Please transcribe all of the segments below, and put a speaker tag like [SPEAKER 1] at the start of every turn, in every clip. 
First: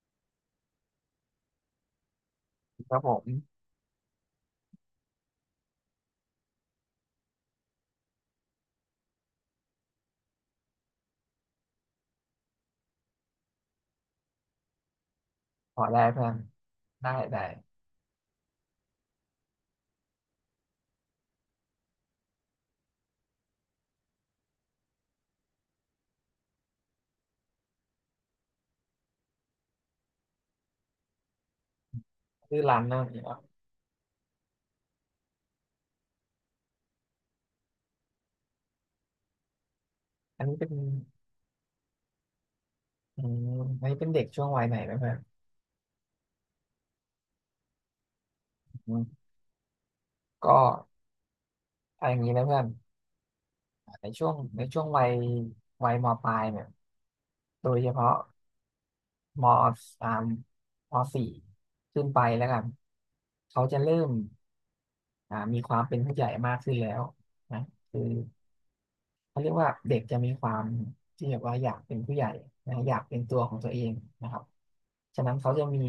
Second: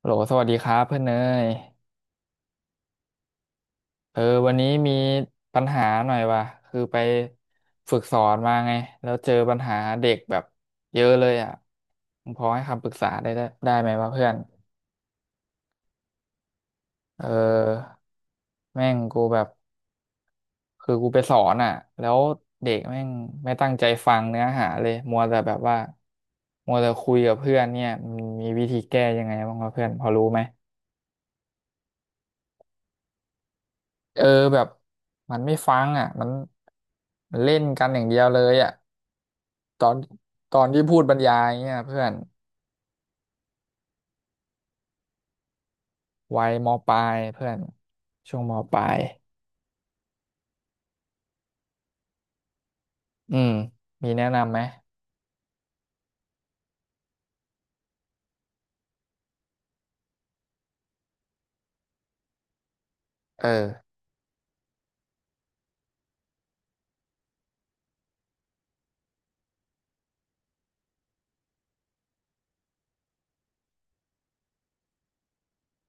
[SPEAKER 1] โหลสวัสดีครับเพื่อนเนย
[SPEAKER 2] ครับผม
[SPEAKER 1] เออวันนี้มีปัญหาหน่อยว่ะคือไปฝึกสอนมาไงแล้วเจอปัญหาเด็กแบบเยอะเลยอ่ะมึงพอให้คำปรึกษาได้ไหมวะเพื่อน
[SPEAKER 2] ขอได้เพื่อนได้
[SPEAKER 1] เ
[SPEAKER 2] ได้
[SPEAKER 1] ออแม่งกูแบบคือกูไปสอนอ่ะแล้วเด็กแม่งไม่ตั้งใจฟังเนื้อหาเลยมัวแต่แบบว่ามัวแต่คุยกับเพื่อนเนี่ยมันมีวิธีแก้ยังไงบ้างวะเพื่อนพอรู้ไหม
[SPEAKER 2] ชื่อร้านนั่นเหรอ
[SPEAKER 1] เออแบบมันไม่ฟังอ่ะมันเล่นกันอย่างเดียวเลยอ่ะตอน
[SPEAKER 2] อัน
[SPEAKER 1] ต
[SPEAKER 2] นี้
[SPEAKER 1] อน
[SPEAKER 2] เป็น
[SPEAKER 1] ที่พูดบรรยายเนี่ยเพื่อน
[SPEAKER 2] อืมอันนี้เป็นเด็กช่วงวัยไหนนะเพื่อน
[SPEAKER 1] วัยมปลายเพื่อนช่วงมปลา
[SPEAKER 2] อื
[SPEAKER 1] ย
[SPEAKER 2] มก็เอาอย่างนี้นะเพื่อน
[SPEAKER 1] อืม
[SPEAKER 2] ใน
[SPEAKER 1] มีแนะ
[SPEAKER 2] ช่วง
[SPEAKER 1] นำไหม
[SPEAKER 2] ในช่วงวัยวัยมปลายเนี่ยโดยเฉพาะมสามมสี่ขึ้นไปแล้วกัน
[SPEAKER 1] เออ
[SPEAKER 2] เขาจะเริ่มมีความเป็นผู้ใหญ่มากขึ้นแล้วนะคือ เขาเรียกว่าเด็กจะมีความที่แบบว่าอยากเป็นผู้ใหญ่นะอยากเป็นตัวของตัวเองนะครับฉะนั้นเขาจะมี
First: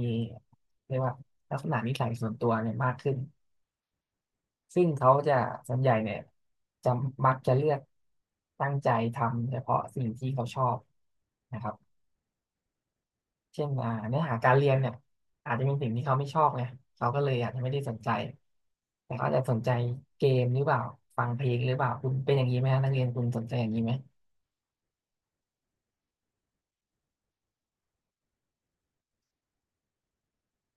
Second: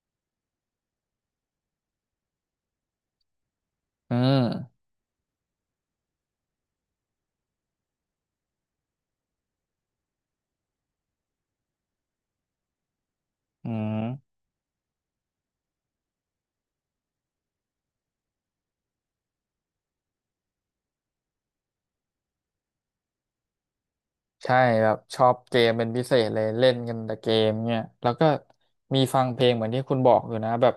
[SPEAKER 2] เรียกว่าลักษณะนิสัยส่วนตัวเนี่ยมากขึ้น
[SPEAKER 1] อืม
[SPEAKER 2] ซึ่งเขาจะส่วนใหญ่เนี่ยจะมักจะเลือกตั้งใจทำเฉพาะสิ่งที่เขาชอบนะครับเช่
[SPEAKER 1] อื
[SPEAKER 2] น
[SPEAKER 1] ม
[SPEAKER 2] เนื้อหาการเรียนเนี่ยอาจจะเป็นสิ่งที่เขาไม่ชอบไงเขาก็เลยอาจจะไม่ได้สนใจ แต่เขาอาจจะสนใจเกมหรือเปล่าฟังเพลงหรือเปล่าคุณเป็นอย่างนี้ไหมฮะนักเรียนคุณสนใจอย่างนี้ไหม
[SPEAKER 1] ใช่แบบชอบเกมเป็นพิเศษเลยเล่นกันแต่เกมเนี่ยแล้วก็มีฟังเพลงเหมือนที่คุณบอกอยู่นะแบบ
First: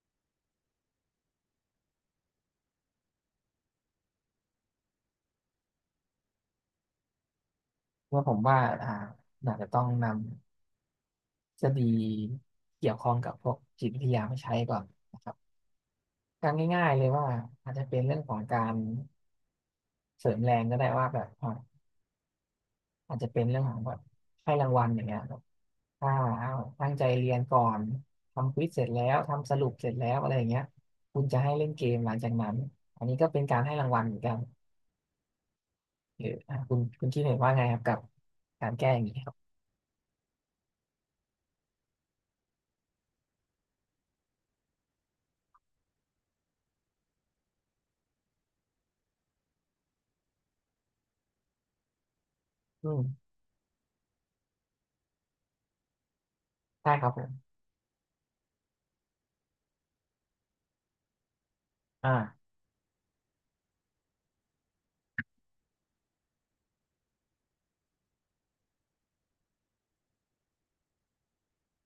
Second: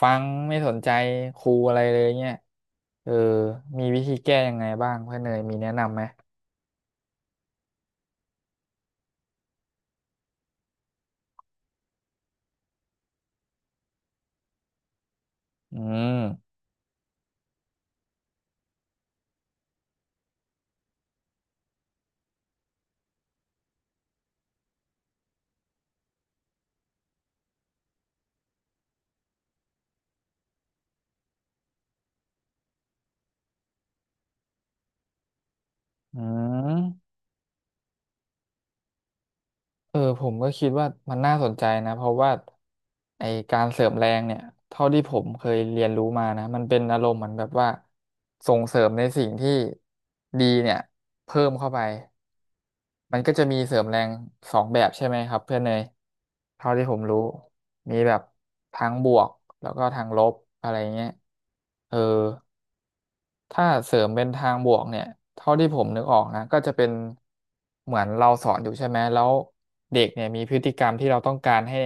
[SPEAKER 1] ฟังไม่สนใจครูอะไรเลยเนี่ยเออมีวิธีแก้ยังไงบ้างเพื่อนเนยมีแนะนำไหม
[SPEAKER 2] ว่าผมว่าอาจจะต้องนำทฤษฎีเกี่ยวข้องกับพวกจิตวิทยามาใช้ก่อนนะครับ
[SPEAKER 1] อืม
[SPEAKER 2] การง่ายๆเลยว่าอาจจะเป็นเรื่องของการเสริมแรงก็ได้ว่าแบบอาจจะเป็นเรื่องของแบบให้รางวัลอย่างเงี้ยแบบถ้าเอาตั้งใจเรียนก่อนทำควิซเสร็จแล้วทำสรุปเสร็จแล้วอะไรอย่างเงี้ยคุณจะให้เล่นเกมหลังจากนั้นอันนี้ก็เป็นการให้รางวัลเหมือนกัน
[SPEAKER 1] อื
[SPEAKER 2] หรือคุณคุ
[SPEAKER 1] ม
[SPEAKER 2] ณคิดเห็นว่าไงครับกับการแก้อย่างนี้ครับ
[SPEAKER 1] ผมก็คิดว่ามันน่าสนใจนะเพราะว่าไอการเสริมแรงเนี่ยเท่าที่ผมเคยเรียนรู้มานะมันเป็นอารมณ์เหมือนแบบว่าส่งเสริมในสิ่งที่ดีเนี่ยเพิ่มเข้าไป
[SPEAKER 2] อื
[SPEAKER 1] มันก็
[SPEAKER 2] ม
[SPEAKER 1] จะมีเสริมแรงสองแบบใช่ไหมครับเพื่อนเนยเท่าที่
[SPEAKER 2] ได้
[SPEAKER 1] ผม
[SPEAKER 2] ครับ
[SPEAKER 1] รู้
[SPEAKER 2] ผม
[SPEAKER 1] มีแบบทางบวกแล้วก็ทางลบอะไรเงี้ยเออ
[SPEAKER 2] อ่า
[SPEAKER 1] ถ้าเสริมเป็นทางบวกเนี่ยเท่าที่ผมนึกออกนะก็จะเป็นเหมือนเราสอนอยู่ใช่ไหมแล้วเด็กเนี่ยมีพฤติกรรมที่เราต้องการให้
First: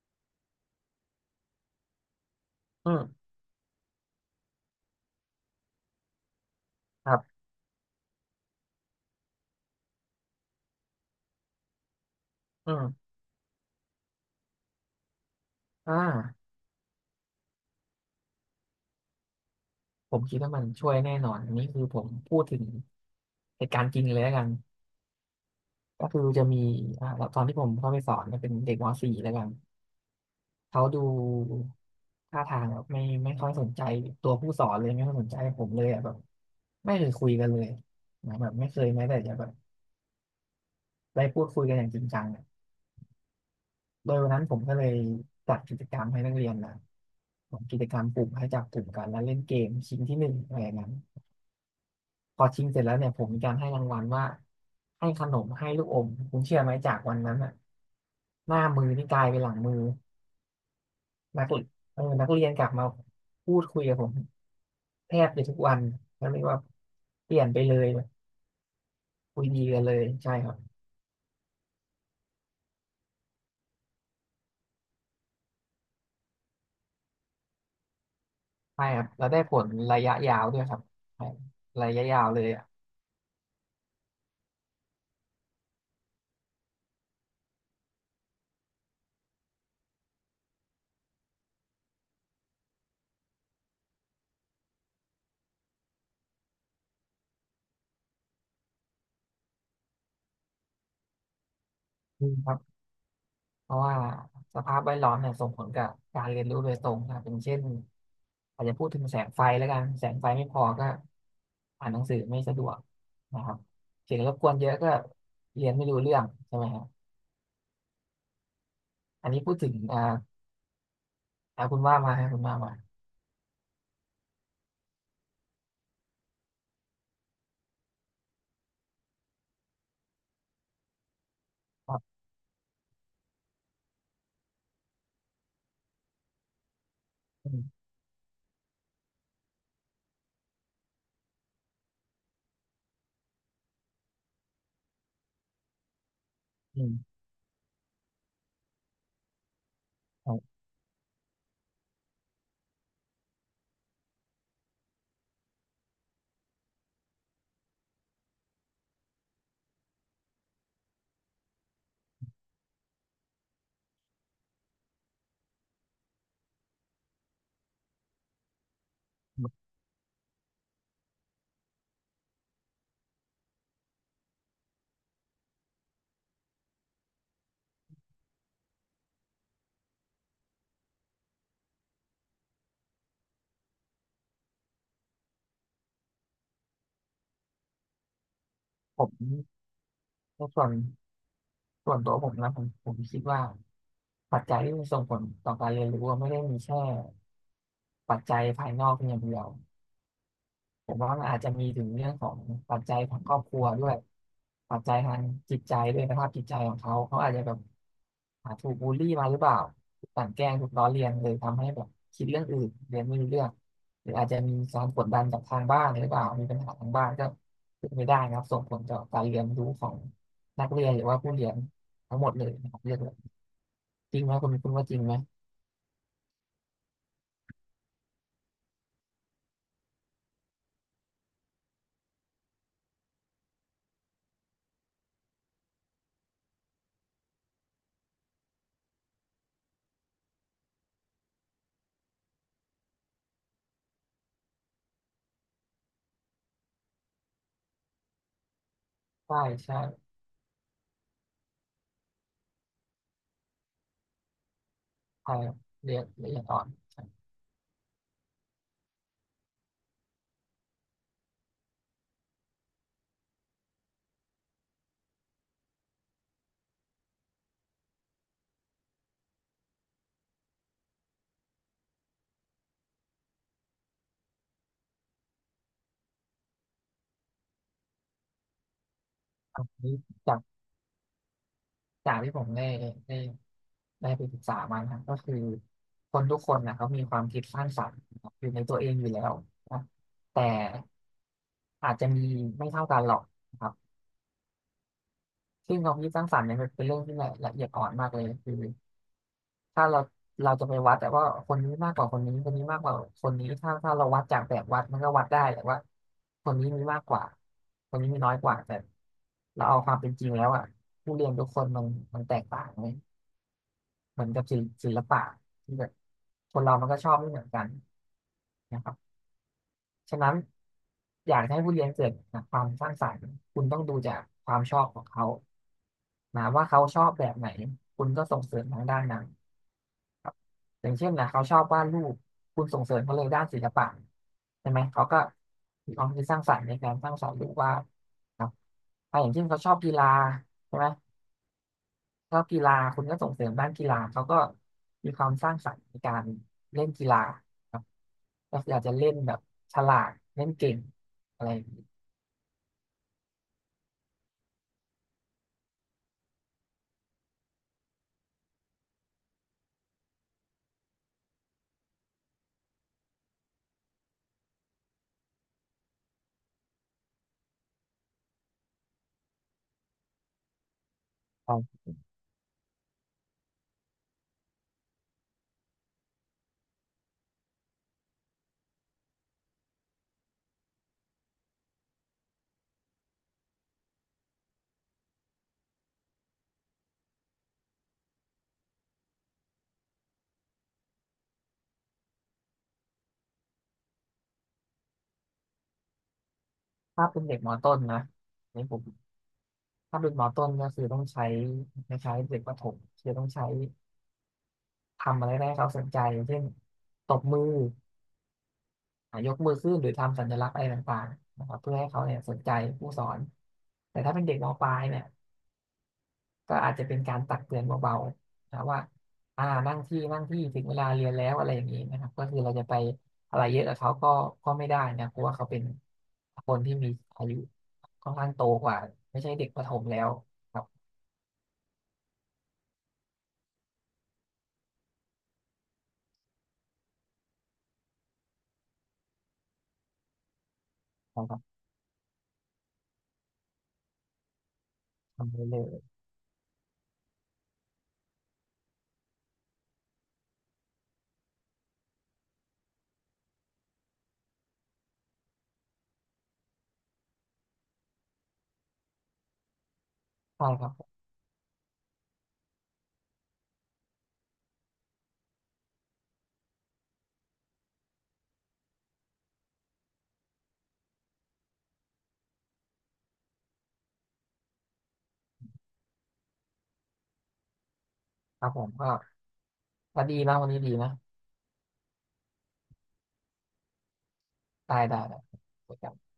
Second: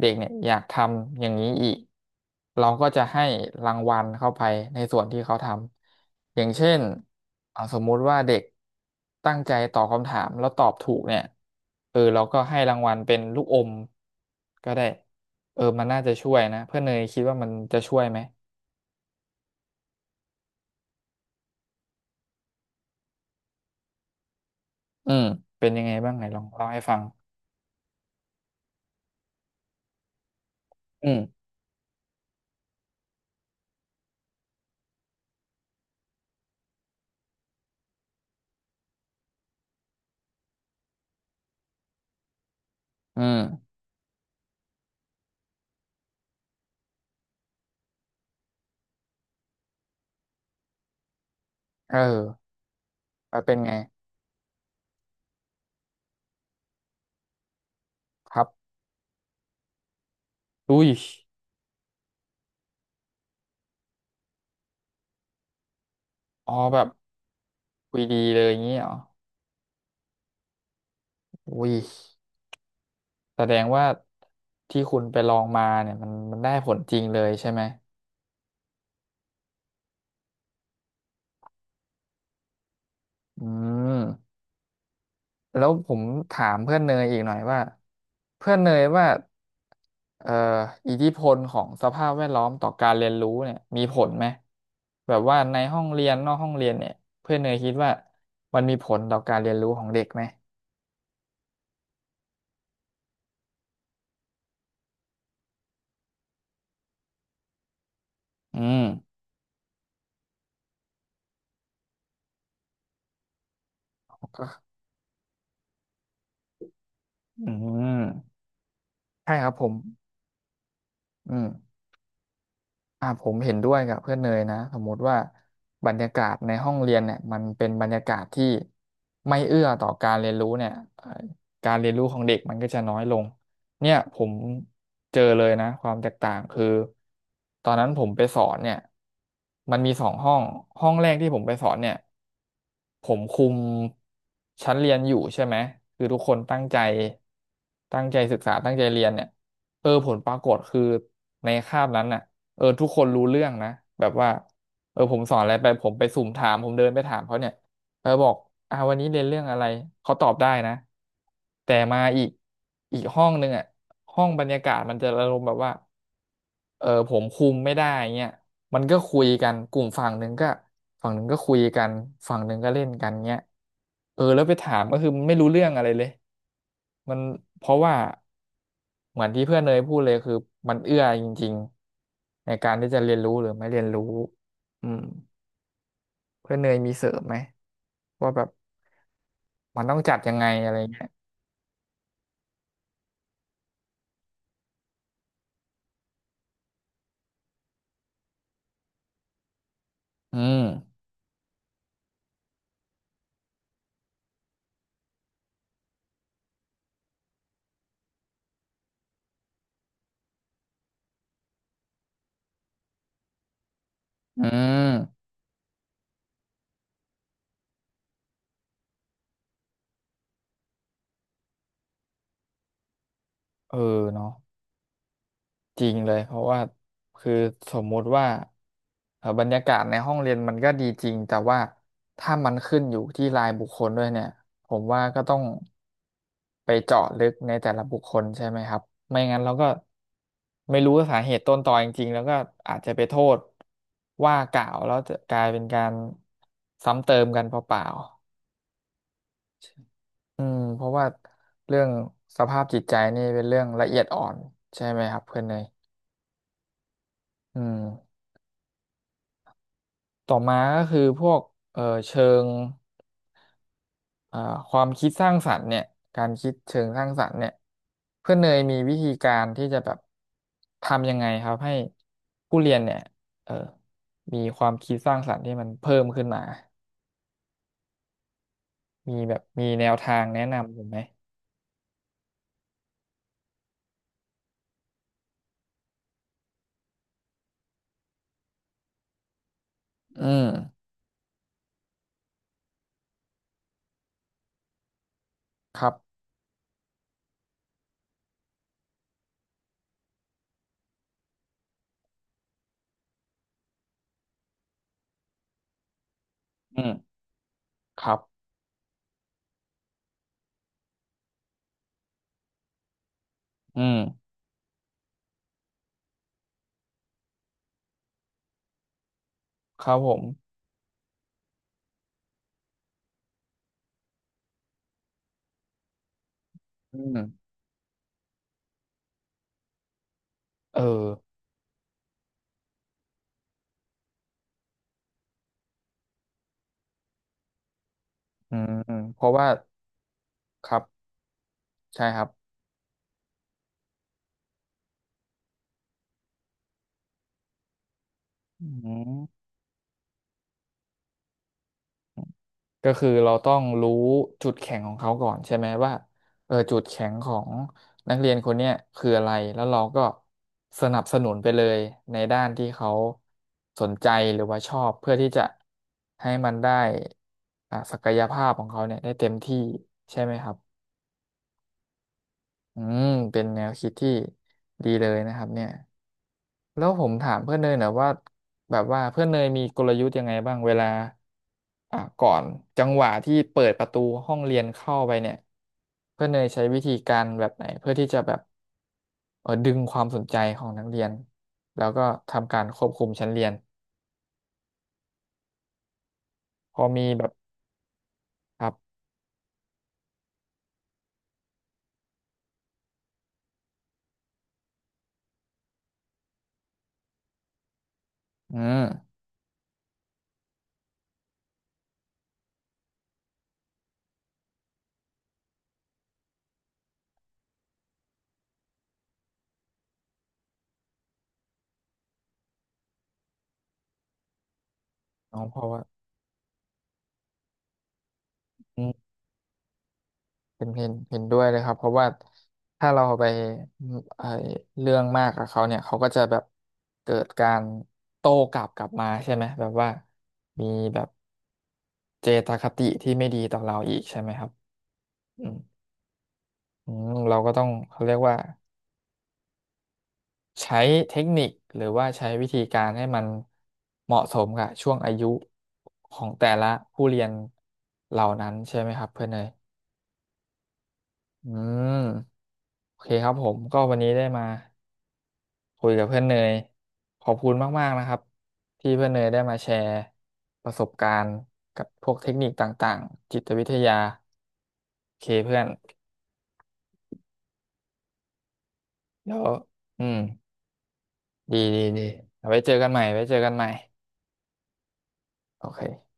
[SPEAKER 1] เด็กเนี่ยอยากทำอย่างนี้อีกเราก็
[SPEAKER 2] อื
[SPEAKER 1] จะให้
[SPEAKER 2] ม
[SPEAKER 1] รางวัลเข้าไปในส่วนที่เขาทำอย่างเช่น
[SPEAKER 2] ครับ
[SPEAKER 1] เอาสมมุติว่าเด็กตั้งใจตอบคำถามแล้วตอบถูกเนี่ยเราก็ให้
[SPEAKER 2] อื
[SPEAKER 1] รางวั
[SPEAKER 2] ม
[SPEAKER 1] ลเป็นลูกอมก็ได้มัน
[SPEAKER 2] อ่
[SPEAKER 1] น่าจะช่วย
[SPEAKER 2] า
[SPEAKER 1] นะเพื่อนเนยคิดว่ามันจะช่วยไหม
[SPEAKER 2] ผมคิดว่ามันช่วยแน่นอน อันนี้คือผมพูดถึงเหตุการณ์จริงเลยแล้วกัน
[SPEAKER 1] อืมเป็นยังไง
[SPEAKER 2] ก็
[SPEAKER 1] บ้าง
[SPEAKER 2] คื
[SPEAKER 1] ไห
[SPEAKER 2] อ
[SPEAKER 1] นลอ
[SPEAKER 2] จะ
[SPEAKER 1] ง
[SPEAKER 2] มี
[SPEAKER 1] เล่าให้ฟัง
[SPEAKER 2] อ่าตอนที่ผมเข้าไปสอนเนี่ยเป็นเด็กมสี่แล้วกันเขาดู
[SPEAKER 1] อืม
[SPEAKER 2] ท่าทางแบบไม่ค่อยสนใจตัวผู้สอนเลยไม่ค่อยสนใจผมเลยอ่ะแบบไม่เคยคุยกันเลยนะแบบไม่เคยแม้แต่จะแบบได้พูดคุยกันอย่างจริงจังอะ
[SPEAKER 1] อืม
[SPEAKER 2] โดยวันนั้นผมก็เลยจัดกิจกรรมให้นักเรียนนะผมกิจกรรมกลุ่มให้จับกลุ่มกันแล้วเล่นเกมชิงที่หนึ่งอะไรอย่างนั้น
[SPEAKER 1] เอ
[SPEAKER 2] พอ
[SPEAKER 1] อ
[SPEAKER 2] ชิงเสร็จแล้วเนี่ยผม
[SPEAKER 1] แล้
[SPEAKER 2] มี
[SPEAKER 1] ว
[SPEAKER 2] กา
[SPEAKER 1] เป็
[SPEAKER 2] ร
[SPEAKER 1] น
[SPEAKER 2] ให้
[SPEAKER 1] ไง
[SPEAKER 2] รางวัลว่าให้ขนมให้ลูกอมคุณเชื่อไหมจากวันนั้นอ่ะ
[SPEAKER 1] ครับ
[SPEAKER 2] หน้ามือนี่กลายเป็นหลังมือ
[SPEAKER 1] อุ้ย
[SPEAKER 2] นักเรียนเออนักเรียนกลับมาพูดคุยกับผมแทบจะทุกวันแล้วเรียก
[SPEAKER 1] อ๋อ
[SPEAKER 2] ว่า
[SPEAKER 1] แบบ
[SPEAKER 2] เปลี่ยนไปเลย
[SPEAKER 1] คุยดีเลยอย่างงี้เหรอ
[SPEAKER 2] คุยดีกันเลยใช่ครับ
[SPEAKER 1] อุ้ยแสดงว่าที่คุณไปลองมาเนี่ยมันได้ผลจริงเลยใช่ไหม
[SPEAKER 2] ใช่ครับแล้วได้ผลระยะยาวด้วยครับใช่ระยะยาวเลยอ่ะ
[SPEAKER 1] อืม แล้วผมถามเพื่อนเนยอีกหน่อยว่าเพื่อนเนยว่าเอ่ออิทธิพลของสภาพแวดล้อมต่อการเรียนรู้เนี่ยมีผลไหมแบบว่าในห้องเรียนนอกห้องเรียนเนี่ยเพื่อนเนยคิดว่ามันมีผลต่อการเรียนรู้ของเด็กไหม
[SPEAKER 2] อืมครับ เพราะว่าสภาพแวดล้อมเนี่ยส่งผลกับการเรียนรู้โดยตรงนะครับอย่างเช่น
[SPEAKER 1] อื
[SPEAKER 2] อาจจะ
[SPEAKER 1] ม
[SPEAKER 2] พูดถึงแสงไฟแล้วกันแสงไฟไม่พอก็อ่านหนังสือไม่สะดวกนะครับเสียงรบก
[SPEAKER 1] ก็
[SPEAKER 2] วนเยอะก็เรียนไม่รู้เรื่องใช่ไหมครับ
[SPEAKER 1] อืม
[SPEAKER 2] อัน
[SPEAKER 1] ใช่
[SPEAKER 2] นี้
[SPEAKER 1] ครั
[SPEAKER 2] พู
[SPEAKER 1] บ
[SPEAKER 2] ด
[SPEAKER 1] ผ
[SPEAKER 2] ถึง
[SPEAKER 1] มอืม
[SPEAKER 2] อ่าคุณว่ามาให้คุณว่ามา
[SPEAKER 1] ผมเห็นด้วยกับเพื่อนเนยนะสมมติว่าบรรยากาศในห้องเรียนเนี่ยมันเป็นบรรยากาศที่ไม่เอื้อต่อการเรียนรู้เนี่ยการเรี
[SPEAKER 2] ค
[SPEAKER 1] ยน
[SPEAKER 2] รั
[SPEAKER 1] รู้ขอ
[SPEAKER 2] บ
[SPEAKER 1] งเด็กมันก็จะน้อยลงเนี่ยผมเจอเลยนะความแตกต่างคือ
[SPEAKER 2] อื
[SPEAKER 1] ตอน
[SPEAKER 2] ม
[SPEAKER 1] นั้นผมไปสอนเนี่ยมันมีสองห้องห้องแรกที่ผมไปสอนเนี่ยผมคุมชั้นเรียนอยู่ใช่ไหมคือทุกคนตั้งใจ
[SPEAKER 2] อืม
[SPEAKER 1] ตั้งใจศึกษาตั้งใจเรียนเนี่ยผลป
[SPEAKER 2] ค
[SPEAKER 1] รา
[SPEAKER 2] รั
[SPEAKER 1] กฏ
[SPEAKER 2] บ
[SPEAKER 1] คือในคาบนั้นน่ะ ทุกคนรู้เรื่องนะแบบว่าผมสอนอะไรไปผมไปสุ่มถามผมเดินไปถามเขาเนี่ยบอกวันนี้เรียนเรื่องอะไรเขาตอบได้นะแต่มาอีกอีกห้องหนึงอ่ะห้องบรรยากาศมันจะอารมณ์แบบว่าผมคุมไม่ได้เงี้ย มันก็คุยกันกลุ่มฝั่งหนึ่งก็ฝั่งหนึ่งก็คุยกันฝั่งหนึ่งก็เล่นกันเงี้ยแล้วไปถามก็คือมันไม่รู้เรื่องอะไรเลยมันเพราะว่าเหมือนที่เพื่อนเนยพูดเลยคือมันเอื้อจริงๆในการที่จะเรียนรู้หรือไม่เรียนรู้อืมเพื่อนเนยมีเสริมไหมว่าแบบ
[SPEAKER 2] ผม
[SPEAKER 1] มันต้องจัดยัง
[SPEAKER 2] ใน
[SPEAKER 1] ไง
[SPEAKER 2] ส่ว
[SPEAKER 1] อะ
[SPEAKER 2] น
[SPEAKER 1] ไรเงี้ย
[SPEAKER 2] ส่วนตัวผมนะผมคิดว่าปัจจัยที่มันส่งผลต่อการเรียนรู้อะไม่ได้มีแค่ปัจจัยภายนอกเพียงอย่างเดียว
[SPEAKER 1] อื
[SPEAKER 2] ผม
[SPEAKER 1] ม
[SPEAKER 2] ว่ามันอาจจะมีถึงเรื่องของปัจจัยของครอบครัวด้วยปัจจัยทางจิตใจด้วยสภาพจิตใจของเขาเขาอาจจะแบบอาถูกบูลลี่มาหรือเปล่าถูกกลั่นแกล้งถูกล้อเลียนเลยทำให้แบบคิดเรื่องอื่นเรียนไม่รู้เรื่องหรืออาจจะ
[SPEAKER 1] อื
[SPEAKER 2] มีการ
[SPEAKER 1] ม
[SPEAKER 2] กดดันจากทางบ้านหรือเปล่ามีปัญหาทางบ้านก็เป็นไปได้นะครับส่งผลต่อการเรียนรู้ของนักเรียนหรือว่าผู้เรียนทั้งหมดเลยนะครับเรียกเลย
[SPEAKER 1] เออ
[SPEAKER 2] จริง
[SPEAKER 1] เนาะ
[SPEAKER 2] ไหมคุณว่าจริงไหม
[SPEAKER 1] จริงเลยเพราะว่าคือสมมุติว่าบรรยากาศในห้องเรียนมันก็ดีจริงแต่ว่าถ้ามันขึ้นอยู่ที่รายบุคคลด้วยเนี่ยผมว่าก็ต้องไปเจาะลึกในแต่ละบุคคลใช่ไหมครับไม่งั้นเราก็ไม่รู้สาเหตุต้นตอจริงๆแล้วก็อาจจะไปโทษว่ากล่าวแล้วจะกลายเป็นการซ้ำเติมกันเปล่า
[SPEAKER 2] ใช่ใช่
[SPEAKER 1] ๆอืมเพราะว่าเรื่องสภาพจิตใจนี่เป็นเรื่องละเอียดอ่อนใช่ไหมครับ
[SPEAKER 2] ใช่
[SPEAKER 1] เพื่อนเนย
[SPEAKER 2] เรียนละเอียดอ่อนใช่
[SPEAKER 1] อืม ต่อมาก็คือพวกเอ่อเชิงอ่าความคิดสร้างสรรค์เนี่ยการคิดเชิงสร้างสรรค์เนี่ยเพื่อนเนยมีวิธีการที่จะแบบทำยังไงครับให้ผู้เรียนเนี่ยเอ่อมีความคิดสร้างสรรค์ที่มันเพิ่มขึ้นมามีแบบ
[SPEAKER 2] อั
[SPEAKER 1] มี
[SPEAKER 2] น
[SPEAKER 1] แนว
[SPEAKER 2] นี้
[SPEAKER 1] ทาง
[SPEAKER 2] จา
[SPEAKER 1] แนะ
[SPEAKER 2] ก
[SPEAKER 1] นำผมไหม
[SPEAKER 2] จากที่ผมได้ได้ได้ไปศึกษามานะครับก็คือคนทุกคนนะเขามีความคิดสร้างสรรค์นะครับอยู่ในตัวเองอยู่แล้วนะ
[SPEAKER 1] อื
[SPEAKER 2] แต่
[SPEAKER 1] ม
[SPEAKER 2] อาจจะมีไม่เท่ากันหรอกนะครับซึ่
[SPEAKER 1] ค
[SPEAKER 2] งค
[SPEAKER 1] รั
[SPEAKER 2] วามคิด
[SPEAKER 1] บ
[SPEAKER 2] สร้างสรรค์เนี่ยมันเป็นเรื่องที่ละเอียดอ่อนมากเลยคือถ้าเราเราจะไปวัดแต่ว่าคนนี้มากกว่าคนนี้คนนี้มากกว่าคนนี้ถ้าเราวัดจากแบบวัดมันก็วัดได้แต่ว่าคนนี้
[SPEAKER 1] อื
[SPEAKER 2] มี
[SPEAKER 1] ม
[SPEAKER 2] มากกว่าคน
[SPEAKER 1] ค
[SPEAKER 2] นี้
[SPEAKER 1] รั
[SPEAKER 2] มีน้อยก
[SPEAKER 1] บ
[SPEAKER 2] ว่าแต่เราเอาความเป็นจริงแล้วอ่ะผู้เรียนทุกคนมันแตกต่างไห
[SPEAKER 1] อื
[SPEAKER 2] เหมือ
[SPEAKER 1] ม
[SPEAKER 2] นกับศิลป์ศิลปะที่แบบคนเรามันก็ชอบไม่เหมือนกันนะครับ
[SPEAKER 1] ครับผ
[SPEAKER 2] ฉะ
[SPEAKER 1] ม
[SPEAKER 2] นั้นอยากให้ผู้เรียนเกิดความสร้างสรรค์คุณต้องดูจากความชอบของเขานะว่าเขา
[SPEAKER 1] อื
[SPEAKER 2] ชอบแบบไหน
[SPEAKER 1] ม
[SPEAKER 2] คุณก็ส่งเสริมทางด้านนั้นครับ
[SPEAKER 1] เอ
[SPEAKER 2] อย่าง
[SPEAKER 1] อ
[SPEAKER 2] เช่นนะเขาชอบวาดรูปคุณส่งเสริมเขาเลยด้านศิลปะใช่ไหมเขาก็มีความคิดสร้างสรรค์ในการสร้างสรรค์รูปวาดครับ
[SPEAKER 1] อืม
[SPEAKER 2] อ่ะ
[SPEAKER 1] เพ
[SPEAKER 2] อย่า
[SPEAKER 1] ราะ
[SPEAKER 2] งเช่
[SPEAKER 1] ว่า
[SPEAKER 2] นเขาชอบกีฬา
[SPEAKER 1] ค
[SPEAKER 2] ใช่
[SPEAKER 1] รับ
[SPEAKER 2] ไหม
[SPEAKER 1] ใช่ครับ
[SPEAKER 2] ชอบกีฬาคุณก็ส่งเสริมด้านกีฬาเขาก็มีความสร้างสรรค์ในการเล่นกีฬาครับก็
[SPEAKER 1] อื
[SPEAKER 2] คืออาจจะเล่นแบบ
[SPEAKER 1] ม
[SPEAKER 2] ฉลาดเล่นเก่งอะไรอย่างนี้
[SPEAKER 1] ก็คือเราต้องรู้จุดแข็งของเขาก่อนใช่ไหมว่าจุดแข็งของนักเรียนคนเนี้ยคืออะไรแล้วเราก็สนับสนุนไปเลยในด้านที่เขาสนใจหรือว่าชอบเพื่อที่จะให้มันได้ศักยภาพของเขาเนี่ยได้เต็มที่ใช่ไหมครับ
[SPEAKER 2] ครับ
[SPEAKER 1] อืมเป็นแนวคิดที่ดีเลยนะครับเนี่ย แล้วผมถามเพื่อนเนยหนะว่าแบบว่าเพื่อนเนยมีกลยุทธ์ยังไงบ้างเวลาก่อนจังหวะที่เปิดประตูห้องเรียนเข้าไปเนี่ยเพื่อนเนยใช้วิธีการแบบไหนเพื่อที่จะแบบดึงความสนใจของนักเรียนแล้วก็ทำการควบคุมชั้นเรียนพอมี
[SPEAKER 2] ถ้าเป็
[SPEAKER 1] แบ
[SPEAKER 2] น
[SPEAKER 1] บ
[SPEAKER 2] เด็กมต้นนะใน
[SPEAKER 1] ครั
[SPEAKER 2] ผ
[SPEAKER 1] บ
[SPEAKER 2] มถ้าเป็นมต้นก็คือต้องใช้คล้ายๆเด็กประถมคือต้องใช้ทำอะไรได้ให้เขาสนใจอย่างเช่นตบมือ
[SPEAKER 1] อื
[SPEAKER 2] อ่ะ
[SPEAKER 1] ม
[SPEAKER 2] ยกมือขึ้นหรือทำสัญลักษณ์อะไรต่างๆนะครับเพื่อให้เขาเนี่ยสนใจผู้สอนแต่ถ้าเป็นเด็กมปลายเนี่ย ก็อาจจะเป็นการตักเตือนเบาๆนะว่าอ่านั่งที่นั่งที่ถึงเวลาเรียนแล้วอะไรอย่างนี้นะครับก็คือเราจะไปอะไรเยอะกับเขาก็ไม่ได้นะเพราะว่า
[SPEAKER 1] น้อ
[SPEAKER 2] เขา
[SPEAKER 1] งพ
[SPEAKER 2] เป็
[SPEAKER 1] อ
[SPEAKER 2] น
[SPEAKER 1] ว่า
[SPEAKER 2] คนที่มีอายุค่อนข้างโตกว่าไม่ใช่เด็กประถมแล้วครั
[SPEAKER 1] เห็
[SPEAKER 2] บ
[SPEAKER 1] นเห็นเห็นด้วยเลยครับเพราะว่าถ้าเราไปไอเรื่องมากกับเขาเนี่ยเขาก็จะแบบเกิดการโต้กลับมาใช่ไหมแบบว่ามีแบบ
[SPEAKER 2] ครับ
[SPEAKER 1] เจตคติที่ไม่ดีต่อเราอีกใช่ไหมครับ
[SPEAKER 2] ทำ
[SPEAKER 1] อื
[SPEAKER 2] ได้
[SPEAKER 1] ม
[SPEAKER 2] เลย
[SPEAKER 1] อืมเราก็ต้องเขาเรียกว่าใช้เทคนิคหรือว่าใช้วิธีการให้มันเหมาะสมกับช่วงอายุของแต่ละผู้เรียนเหล่านั้นใช่ไหมครับเพื่อนเนย
[SPEAKER 2] ใช่ครับ
[SPEAKER 1] อืมโอเคครับผมก็วันนี้ได้มา คุยกับเพื่อนเนยขอบคุณมากๆนะครับที่เพื่อนเนยได้มาแชร์ประสบการณ์กับพวกเทคนิคต่างๆจิตวิทยาโอเคเพื่อน
[SPEAKER 2] ครับผมก็
[SPEAKER 1] แล้ว
[SPEAKER 2] ก็
[SPEAKER 1] อื
[SPEAKER 2] ดี
[SPEAKER 1] ม
[SPEAKER 2] นะวันนี้ดีนะ
[SPEAKER 1] ดีเอาไว้เจอกันใหม่ไว้เจอกันใหม่
[SPEAKER 2] ได้ได้ได
[SPEAKER 1] โอเค
[SPEAKER 2] ้